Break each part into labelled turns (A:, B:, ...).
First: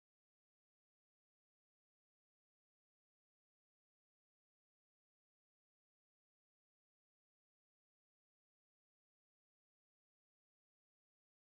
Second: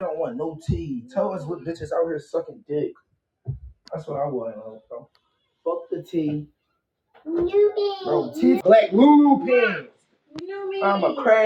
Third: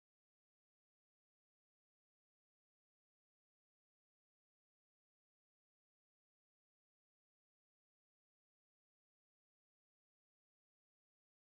A: don't want no tea. Tell us what bitches out here sucking dick. That's what I want, bro. Fuck the tea. New Bro, tea. Black pants. I'm a crab.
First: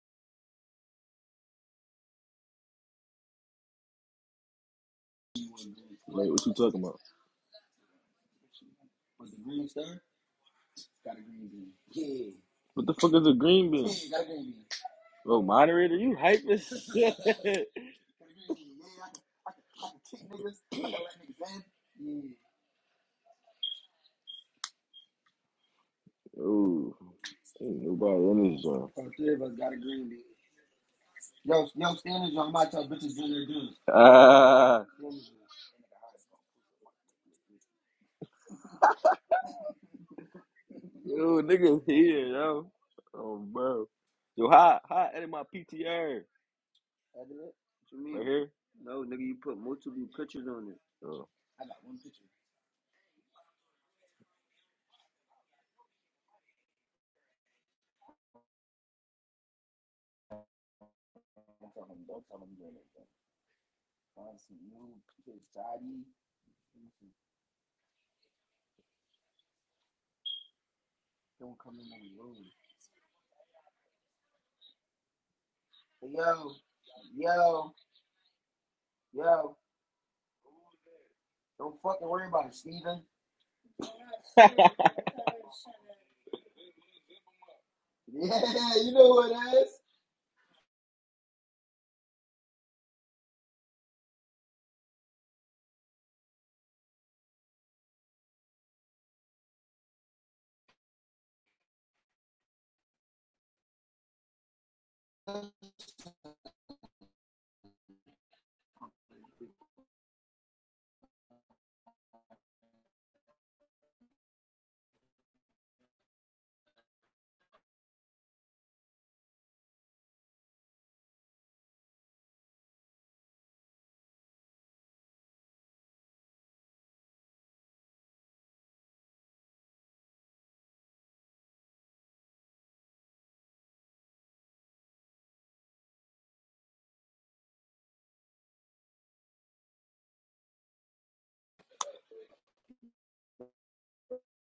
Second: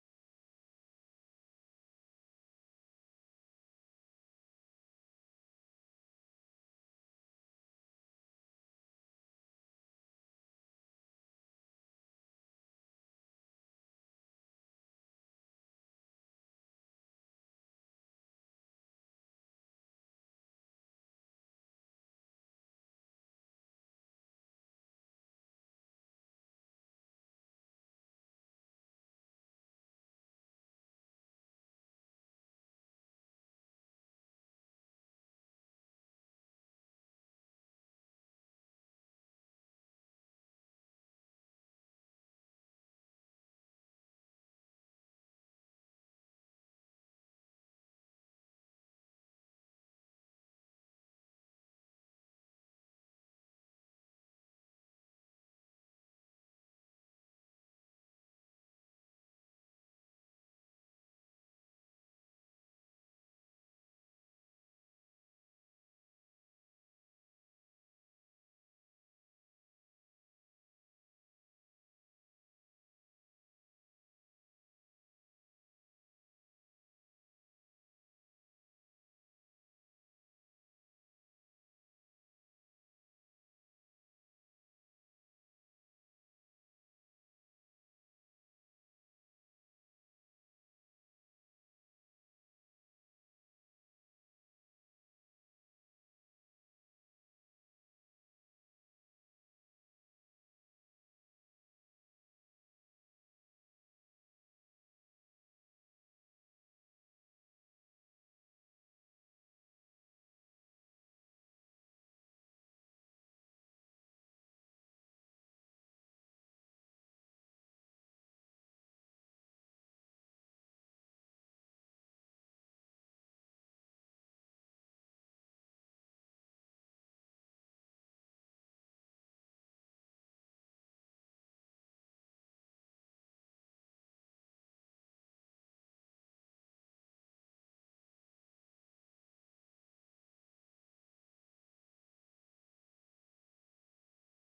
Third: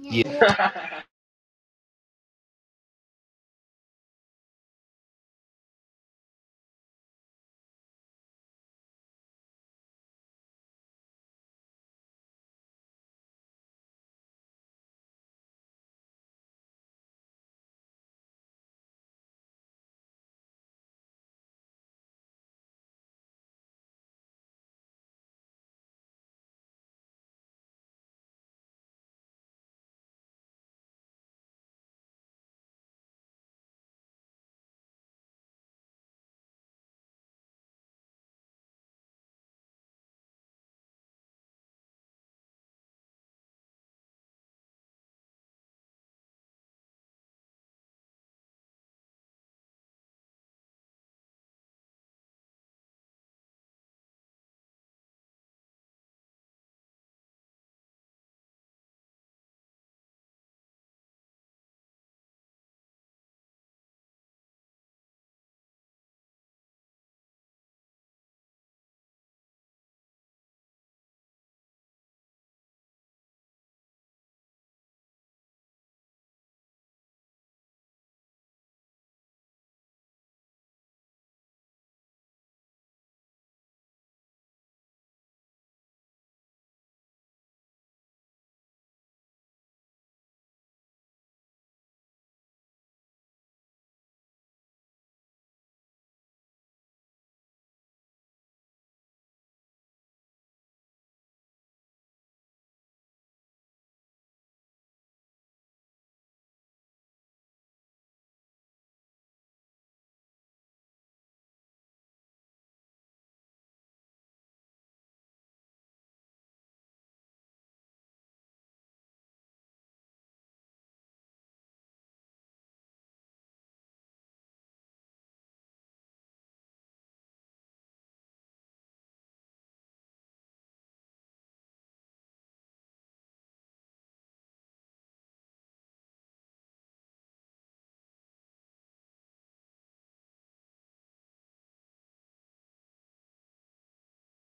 B: Yeah.
C: Wait, what you talking about? What the fuck is a green bean? Oh, moderator, you hype as shit. Ooh, ain't nobody in this joint. Ah, yo, niggas here, yo. Oh, bro. Yo, hi, hi, edit my PTR. Right here. Oh.